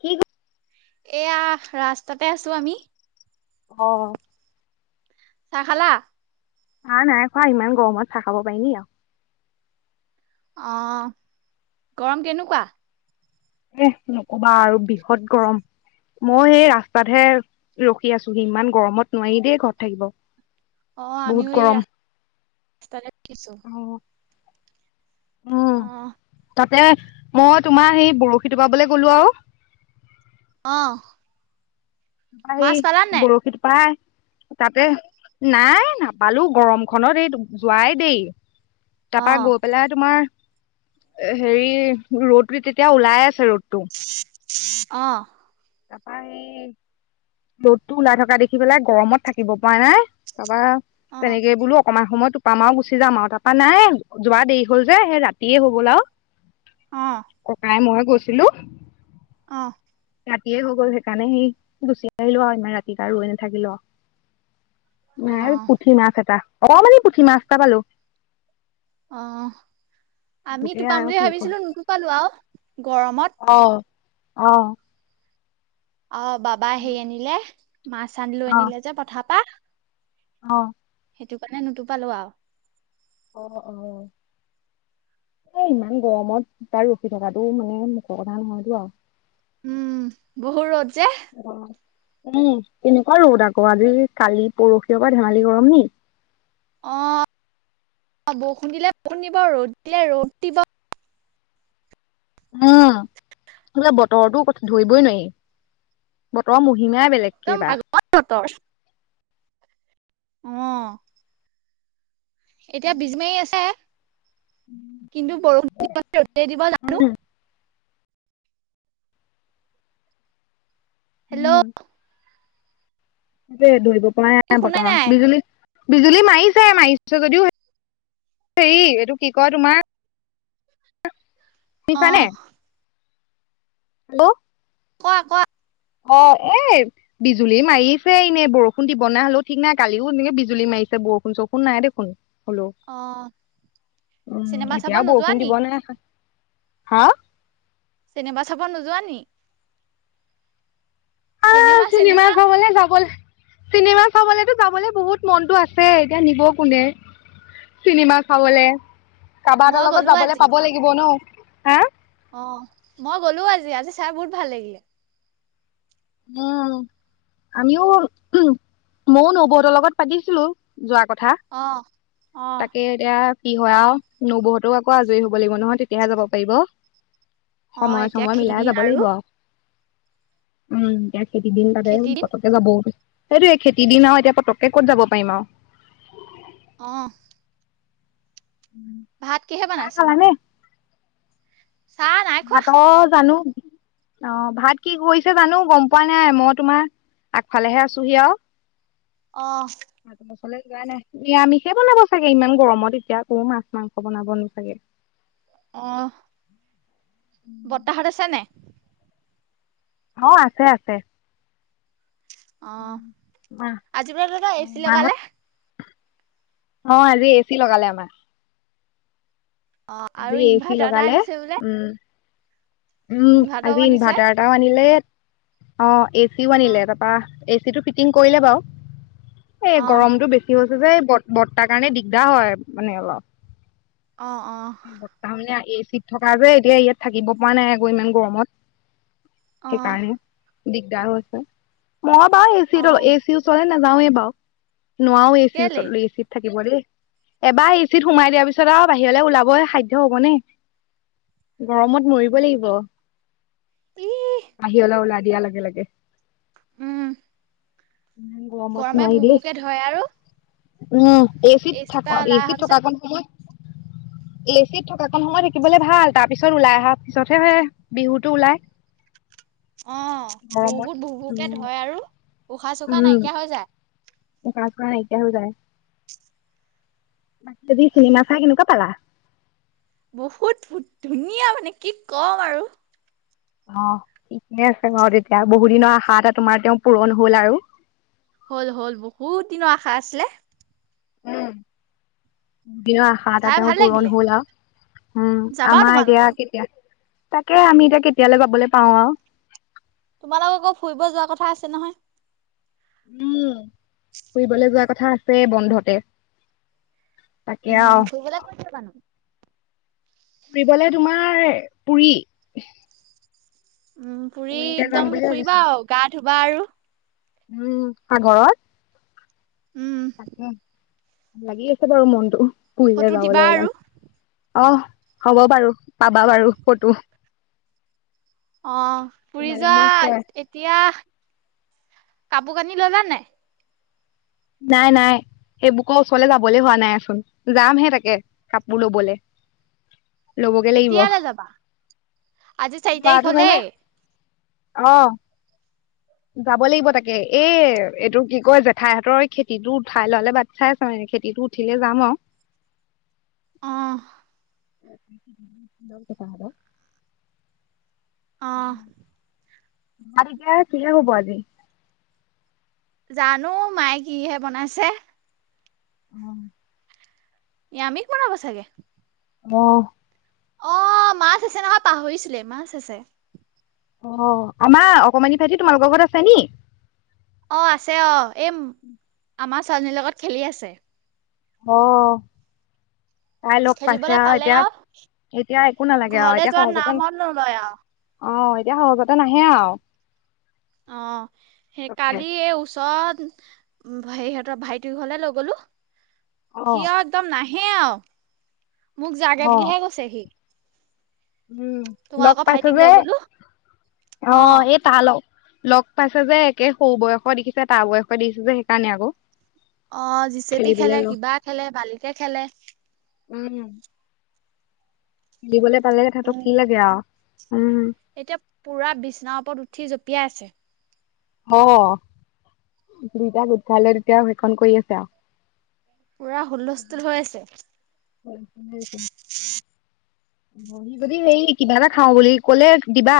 কি ক- এয়া ৰাস্তাতে আছো আমি আহ! [inaudible] চাহ খালা? চাহ নাই খোৱা ইমান গৰমত চাহ খাব পাৰ নি আৰু অ' গৰম কেনেকুৱা? এ নক'বা আৰু বিকত গৰম। মই এই ৰাস্তাতহে ৰখি আছোহি। ইমান গৰমত নোৱাৰি দেই ঘৰত থাকিব। অ' বহুত আমিও এই গৰম। ৰাস্তা-ৰাস্তাতে ৰখি আছোঁ। [inaudible] অ উম, আহ তাতে মই তোমাৰ সেই বৰশী টোপাবলৈ গ'লো আৰু আহ অ সি বৰশী টোপাই তাতে নাই নাপালোঁ গৰমখনত এই যোৱাই দেই। অ তাৰপা, গৈ পেলাই তোমাৰ, হেৰি ৰ'দটো তেতিয়া ওলাই আছে ৰ'দ টো অ'! তাৰপা সেই ৰ'দটো ওলাই থকা দেখি পেলাই গৰমত থাকিব পৰা নাই তাৰাপা অ তেনেকে বোলো অকমান সময় টোপা মাৰোঁ গুচি যাম আও। তা পা নাই, যোৱা দেৰি হ'ল যে, সেই ৰাতিয়ে হৈ গ'ল অ আও। ককাই, মই গৈছিলোঁ। অ'। ৰাতিয়ে হৈ গ'ল সেইকাৰণে সি গুচি আহিলোঁ আৰু ইমান ৰাতিপা ৰৈ নাথাকিলোঁ আৰু। অ নাই পুঠি মাছ এটা, অকমানি পুঠি মাছ এটা পালোঁ। অহ। আমি টোপাম আৰু বুলি কি কয় ভাবিছিলোঁ, নোটোপালো আৰু গৰমত। অ অ'! অ' বাবা হেৰি আনিলে, মাছ আনিলোঁ, অ আনিলে যে পথাৰ পা। অ'। সেইটো কাৰণে নোটোপালো আও। অ' অ'। এ, ইমান গৰমত! তাৰ ৰখি থকাটো মানে মুখৰ কথা নহয়তো আৰু। উম, বহুত ৰ'দ যে। অ উম, কেনেকুৱা ৰ'দ আকৌ। আজি, কালি পৰহি পৰা ধেমালি গৰম নি! অ', বৰষুণ দিলে, বৰষুণ দিব, ৰ'দ দিলে, ৰ'দ দিব। উম, বোলে বতৰতো ধৰিবই নোৱাৰি, বতৰ ম মহিমাই বেলেগ একদম যেনিবা। ভাগৰ বতৰ অ। এতিয়া বীজ মাৰী আছে। কিন্তু বৰষুণ দিবনে ৰ'দে দিব জানোঁ? হেল্ল'! সেইযে, ধৰিব পৰা নাই বৰ্তমান। বিজুলী বিজুলী মাৰিছে, মাৰিছে যদিও হেৰি, এইটো কি কয় তোমাৰ অহ। আগ কোৱা, কোৱা? অ' এই বিজুলী মাৰিছে এনেই বৰষুণ দিব নাই হ'লেও ঠিক নাই, কালিও তেনেকে বিজুলী মাৰি চে বৰষুণ, চৰষুণ নাই দেখোন! হল্লো' অ চিনেমা উম, চাব এতিয়া নোযোৱা বৰষুণ নি দিব নে? হা! চিনেমা চাব নোযোৱা নি? আ চিনেমা চাবলে যাব, চিনেমা চাবলেতো যাবলে বহুত মনতো আছে, এতিয়া নিব কোনে? চিনেমা চাবলে, কাৰবা মই এটাৰ লগত গ'লো যাবলে আজি পাব লাগিব ন' হা! অ মই গ'লো আজি। আজি চাই বহুত ভাল লাগিলে। উম, আমিও উহুম মইয়ো নবৌহঁতৰ লগত পাতিছিলোঁ যোৱা ক থা, অ অ তাকে এতিয়া কি হয় আও। নবৌ হঁতেও আকৌ আজৰি হ'ব লাগিব নহয়, তেতিয়াহে যাব পাৰিব। অ সময় এতিয়া সময় খেতি মিলাই দিন যাব লাগিব আৰু। উম, এয়া খেতি দিন তাতে, খেতি দিন পতককে যাবও পি- সেইটোৱে, খেতি দিন আৰু এতিয়া পতককে ক'ত যাব পাৰিম আৰু। অহ। ভাত কিহে চাহ বনাইছে ব? খালানে? চাহ ভাতৰ জানো? অ' ভাত কি কৰিছে জানো গম পোৱা নাই, মই তোমাৰ আগফালেহে আছোহি আও। অহ। লে যোৱা নাই নিৰামিষে বনাব চাগে ইমান গৰমত এতিয়া আকো মাছ মাংস বনাব নো চাগে। অহ বৰ্তাহত আছে নাই? অ আছে আছে। অ' মা আজি পৰা লগত এ চি মাহত লগালে। অ' আজি এ চি লগালে আমাৰ। অ' আজি আৰু এ চি ইনভাৰ্টাৰ এটা লগালে আনিছে বোলে? উম উম ইনভাৰ্টাৰও আজি আনিছে ইনভাৰ্টাৰ এটাও আনিলে। অ' এ চিও অ আনিলে তাৰপা এচি টো ফিটিং কৰিলে বাও, এই অ গৰমতটো বেছি যে বৰ্তাৰ কাৰণে দিগদাৰ হয় মানে অলপ। অ'। অ বৰ্তাহানে এ চিত থকা যে। এতিয়া ইয়াত থাকিব পৰা নাই আকৌ ইমান গৰমত। অ সেইকাৰণে দিগদাৰ হৈছে, মই বাৰু এ চিলো অ', এ চিও চলে ন নাযাওে বাৰু নোৱাও এ চিৰ ওচৰ কেলে এ চিত থাকে থিব দেই এবাৰ ইচিত সোমাই দিয়াৰ পিছত আও বাহিৰলৈ ওলাবই সাধ্য হ'বনে গৰমত মৰিব লাগিব। ই বহিৰলে ওলাই দিয়া লগে লগে। উম। ইমান গৰমত গৰমে নোৱাৰি ভু দেই ভোকে ধৰে আৰু। উম এচিত এচি থাক পৰা ওলাই এচিত অহাৰ থকা পিছত কণ সময় এ চিত থকা কন সময় থাকিবলৈ ভাল তাৰপিছত ওলাই আহা পিছতহে হয় বিহুটো ওলাই। [inaudible] অ গৰমত বহুত ভু ভুকে উম ধৰে আৰু উশাহ চোখাহ উম নাইকিয়া হৈ যায়। উশাহ চোখাহ নাইকিয়া হৈ যায়। আজ চিনেমা চাই কেনেকোৱা পালা? বহুত ধুনীয়া মানে কি কম আৰু। অ ঠিকেই আছে বাৰু তেতিয়া বহুত দিনৰ আশা এটা তোমাৰ তেওঁ পূৰণ হল আৰু। হ'ল হ'ল বহুত দিনৰ আশা আছিলে। উম। দিনৰ আশা এটা চাই তেওঁ ভাল পূৰণ লাগিলে। হ'ল আও। উম যাবা আমাৰ তোমালোকৰ। এতিয়া কেতিয়া তাকে আমি এতিয়া কেতিয়ালে যাবলে পাওঁ আও। তোমালোকৰ আকৌ ফুৰিব যোৱাৰ কথা আছে নহয়? উম ফুৰিবলে যোৱা কথা আছে বন্ধতে। তাকে আৰু উম্ ফুৰিবলে কত যাবানো? ফুৰিবলে তোমাৰ পুৰি। উম পুৰি পুৰীলে যাম একদম বুলি ফুৰিবা ভাবিছো আও গা ধুবা আৰু। উম সাগৰত। উম, তাকে ভাল লাগি আছে বাৰু মনটো পুৰিলে ফটো দিবা যাবলে আৰু ওলাই। অহ হ'ব বাৰু পাবা বাৰু ফটো। অ পুৰি তোমালে যোৱা মই শ্বেয়াৰ এতিয়া কাপোৰ কানি ললা নাই? নাই নাই সেইবুকৰ ওচৰলে যাবলে হোৱা নাইচোন যামহে তাকে কাপোৰ লবলে। ল'বগে লাগিব কেতিয়ালে যাবা? আজি চাৰি তাৰিখ হলেই! অহ। যাব লাগিব তাকে এই এইটো কি কয় জেঠাই হঁতৰ খেতিটো উঠাই ললে বাট চাই আছো খেতিতো উঠিলে যাম আও। অ [unintelligible] অ'। আজি [unintelligible] কিহে হব আজি? জানো মায়ে কিহে বনাইছে? হ নিৰামিষ বনাব চাগে। অহ। অ মাছ আছে নহয় পাহৰিছিলোৱে। মাছ আছে। অ' আমাৰ অকমানি ভাইটি তোমালোক ঘৰত আছে নি? অ' আছে অ এই আমাৰ ছোৱালজনীৰ লগত খেলি আছে। অ'। তাই লগ পাইছে খেলিবলৈ আৰু পালে এতিয়া, এতিয়া একো নালাগে আৰু ঘৰলে এতিয়া যোৱা সহজতে ন নামত নলয় [inaudible] এতিয়া সহজতে নাহে আও। অ' সেই কালি এই ওচৰত হেৰিহঁতৰ ভাইটিৰ ঘৰলে লৈ গলোঁ অ সিও একদম না সেই আও, মোক যাগে অ বুলিহে কৈছে সি। উম, লগ তোমালোকৰ পাইছ ভাইটিক লৈ যে গ'লো। অ এই তা ল লগ পাইছে যে একে সৌ বয়সৰ দেখিছে তাৰ বয়সৰ দেখিছে যে সেইকাৰণে আকৌ। অ' জিচেপি খেলিবলৈ খেলে, ল কিবা খেলে, বালিকে খেলে। উম। খেলিবলে পালে তাহাতক উম, কি লাগে আও। এতিয়া পুৰা বিচনাৰ ওপৰত উঠি জঁপিয়াই আছে। অ' দুইটা গোট খাই লৈ তেতিয়া সেইখন কৰি আছে আও। পুৰা হুলস্থুল হৈ আছে। [unintelligible] [unintelligible] কিবা এটা খাওঁ বুলি কলে দিবা।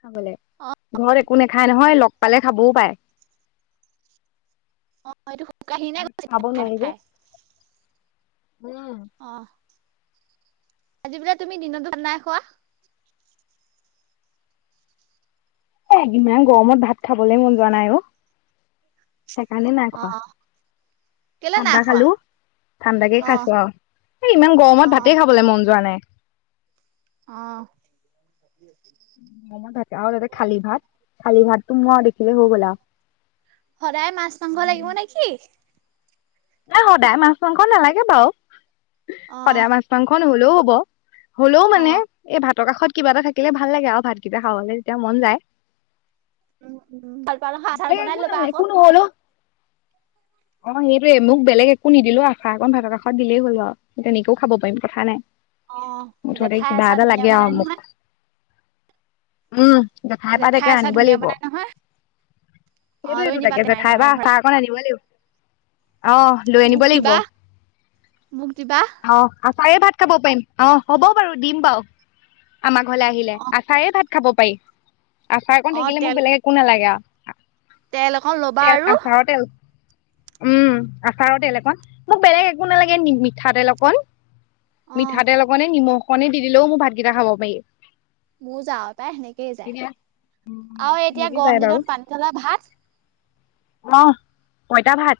খাবলে, অ', ঘৰত একো নেখায় নহয়। লগ পালে খাবও পাৰে। আমাৰ ইটো শুকাই খিনাই গৈছে নাখাই নাখাই। উম। আজি বোলে তুমি দিনতো ভাত নাই খোৱা? এ ইমান গৰমত ভাত খাবলে মন যোৱা নাই অ। সেইকাৰণে নাই খোৱা। অ', কেলে ঠাণ্ডা নাই খোৱা? খালো ঠাণ্ডাকে অ', খাইছো আৰু এই ইমান গৰমত ভাতেই খাবলে মন যোৱা নাই। অহ। [unintelligible] আৰু তাতে খালী ভাত। খালী ভাতটো মোৰ আৰু দেখিলে হৈ গ'ল আ সদায় মাছ-মাংস লাগিব নে কি? নাই সদায় মাছ-মাংস নেলাগে বাৰু। অ', সদায় মাছ-মাংস নহলেও হ'ব। হলেও মানে অ', এই ভাতৰ কাষত কিবা এটা থাকিলে ভাল লাগে আৰু। ভাতকিটা খাবলে তেতিয়া মন যায়। উম, উম, কলপাতৰ আচাৰ [unintelligible] বনাই ল'বা আকৌ একো নহলো। [unintelligible] টোৱে, মোক বেলেগ একো নিদিলেও আছা অকন ভাতৰ কাষত দিলেই হল অ। তেনেকেও খাব পাৰিম কথা নাই। অ', মুঠতে জেঠাই কিবা আচাৰ এটা ধুনীয়া লাগে আৰু বনাই মোক, নহয় উম। জেঠাইৰ পৰা জেঠাই তাকে আচাৰ আনিবই ধুনীয়া লাগিব। বনাই নহয় সেইটো অ', লৈ এইটো আনিবা তাকে টেমাই জেঠাইৰ পা টেমাই আছা ভৰাই অকণ আনিব লাগিব। অহ লৈ আনিব মোক লাগিব, দিবা মোক দিবা অহ। আচাৰে ভাত খাব পাৰিম। অহ, হ'ব বাৰু দিম বাৰু আমাৰ ঘৰলে আহিলে, অ', আচাৰে ভাত খাব পাৰি। আচাৰ কন অ', থাকিলে মোক তেল বেলেগ একো নালাগে আও। তেল অকন ল'বা আৰু তেল উম আচাৰৰ তেল একণ, মোক বেলেগ একো নেলাগে। মিঠাতেল অকণ অ', মিঠাতেল অকণে, নিমখ কণে দি দিলেও মো ভাতকিটা খাব পাৰি। মৌ যাওঁ, তাই হেনেকেই যাই। এতিয়া আও এতিয়া গৰম দিনত পানী ধলা ভাত। আহ পঁইতাভাত।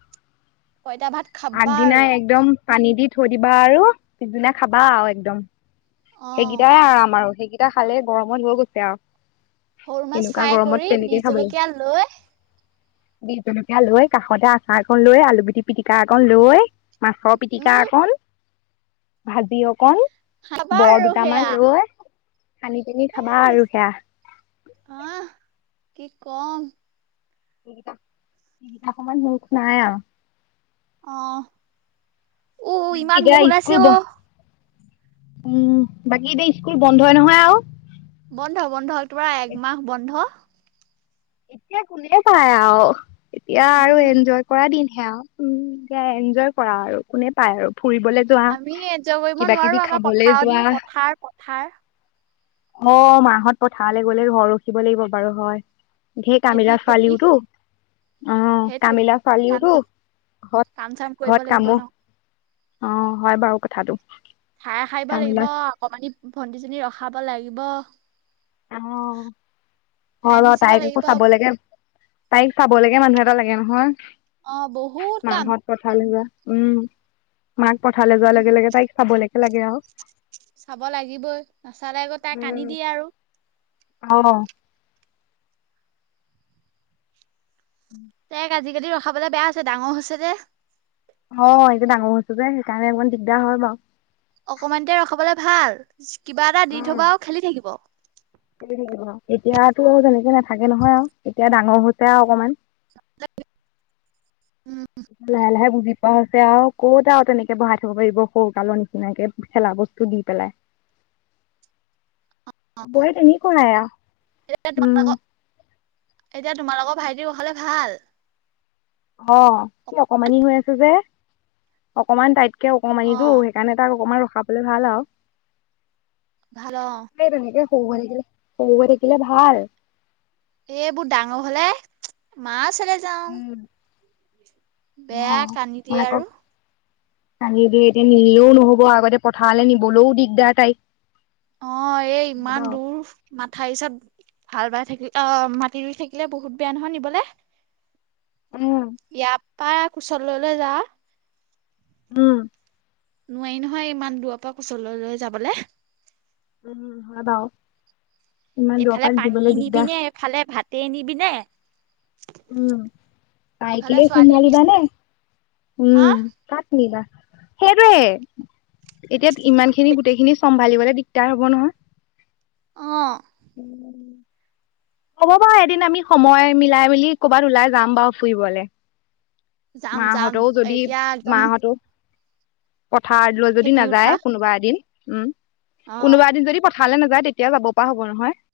পইতা ভাত খাবা আৰু আগদিনাই একদম পানী দি থৈ দিবা আৰু পিছদিনা খাবা আও একদম। অ সেইকেইটাই আৰাম আৰু সেই কেইটা খালে গৰমত হৈ গৈছে আৱ। সৰু মাছ ফ্ৰাই কৰি বি লাগিব জলকীয়া লৈ বিহ জলকীয়া লৈ কাষতে আচাৰ কণ লৈ, আলু পিটি পিটিকা একণ লৈ মাছৰ উম পিটিকা অকণ, ভাজি অকণ খাবা বৰ আৰু সেয়া দুটামান লৈ সানি পীনী খাবা এ, আৰু বেছি সেয়া। আহ কি কম? ইকিটা ইকিটা সমান সুখ নাই আও। অহ। না কি এতিয়া স্কুল বন উম, বাকী এতিয়া স্কুল বন্ধই নহয় আৰু। বন্ধ, বন্ধ তোমাৰ একমাহ বন্ধ। এতিয়া কোনে চায় আও। এতিয়া আৰু উম এনজয় কৰা দিন। সেয়া উম সেয়া এনজয় কৰা আৰু কোনে পায় আৰু। ফুৰিবলে যোৱা, আমি এনজয় কৰিব কিবা নোৱাৰো কিবি আমাৰ খাবলে পথাৰৰ দিন যোৱা। পথাৰ পথাৰ অ' মাহত পথাৰলৈ গ'লে ঘৰ ৰখিব লাগিব বাৰু হয়। ধেই খেতি কামিলা ফালি খেতি উঠো। অ' সেইটোৱে কামিলা কাম ছোৱালীওটো। চাম ঘত কাম চাম কৰিব ঘত লাগিব কামো। ন অ' হয় বাৰু কথাটো। ঠাই হ'ব লাগিব, কামিলা অকমানি ভন্টি জনী ৰখাব লাগিব। অ' অ' ঠাই হয় বাৰু। মচিব তাইক একো লাগিব চাব লেকে তাইক চাবলেকে মানুহ এটা লাগে নহয়। অ বহুত মা কাম হত পথাৰলৈ যোৱা। উম। মাক পথাৰলৈ যোৱাৰ উম লগে লগে তাইক চাবলেকে লাগে আৰু। চাব লাগিবই, নাচালে আকৌ তাই কান্দি দিয়ে আৰু। অ'। তাইক আজিকালি ৰখাবলে বেয়া হৈছে। ডাঙৰ হৈছে যে। অ' এইটো ডাঙৰ হৈছো যে সেইকাৰণে অকমান দিগদাৰ হয় বাৰু। অকমানিতে ৰখাবলে ভাল। কিবা এটা দি উম থবাও খেলি থাকিব। খেলি থাকিব। এতিয়াতো তেনেকে নাথাকে নহয় আও এতিয়া ডাঙৰ হৈছে আও অকমান। [unintelligible] লাহে লাহে বুজি পোৱা হৈছে আও ক'ত আও তেনেকে বহাই থব পাইব সৰুকালৰ নিচিনাকে খেলা বস্তু দি পেলাই। [unintelligible] বহেতহি কৰাই আৱ। এতিয়া উম। তোমালোকৰ এতিয়া তোমালোকৰ ভাইটিৰ কুশলে ভাল? অ' সি অকমানি হৈ আছে যে। অকমান তাইত কে অ অকণমানিতো সেইকাণে তাক অকমান ৰখাবলে ভাল আও। ভাল অ'। সৰু হৈ থাকিলে, সৰু থাকিলে ভাল। এবো ডাঙ হলে, মা চলে যাও। উম বেয়া অ', কান্দি দিয়ে মাকক আৰু কান্দি দিয়ে এতিয়া নিনিলেও নহ'ব। আগতে পথাৰলে নিবলেও দিগদাৰ তাইক। অ' এই হয় ইমান বাৰু দূৰ। মাথা এইচাত হাল বাই থাকিল অ' মাটি ৰুই থাকিলে বহুত বেয়া নহয় নিবলে। উম, ইয়াৰ পৰা কোঁচত লৈ লৈ যা উম। নোৱাৰি নহয়। ইমান দূৰৰ পৰা কোঁচত লৈ লৈ যাবলৈ। উম হয় বাৰু। ইমান দূৰৰ এইফালে পৰা পানীয়ে দিবলৈ দিগদাৰ নিবিনে, এইফালে ভাতে নিবিনে, উম তাই এইফালে কেই ছোৱালীয়ে নিছে চম্ভালিবিনে হা উম কাক নিবা সেইটোৱে, এতিয়া ইমান খিনি গোটেইখিনি চম্ভালিবলে দিগদাৰ হব নহয়। অ উম। হ'ব বাৰু এদিন আমি সময় মিলাই মেলি কৰ'বাত ওলাই যাম বাৰু ফুৰিবলে। যাম যাম, মাহঁতেও যদি এতিয়া একদম। পথাৰ লৈ যদি খেতি উঠা নাযায় কোনোবা এদিন উম অ কোনোবা এদিন যদি প ঠালে নাযায়। তেতিয়া যাব পৰা হ'ব নহয়।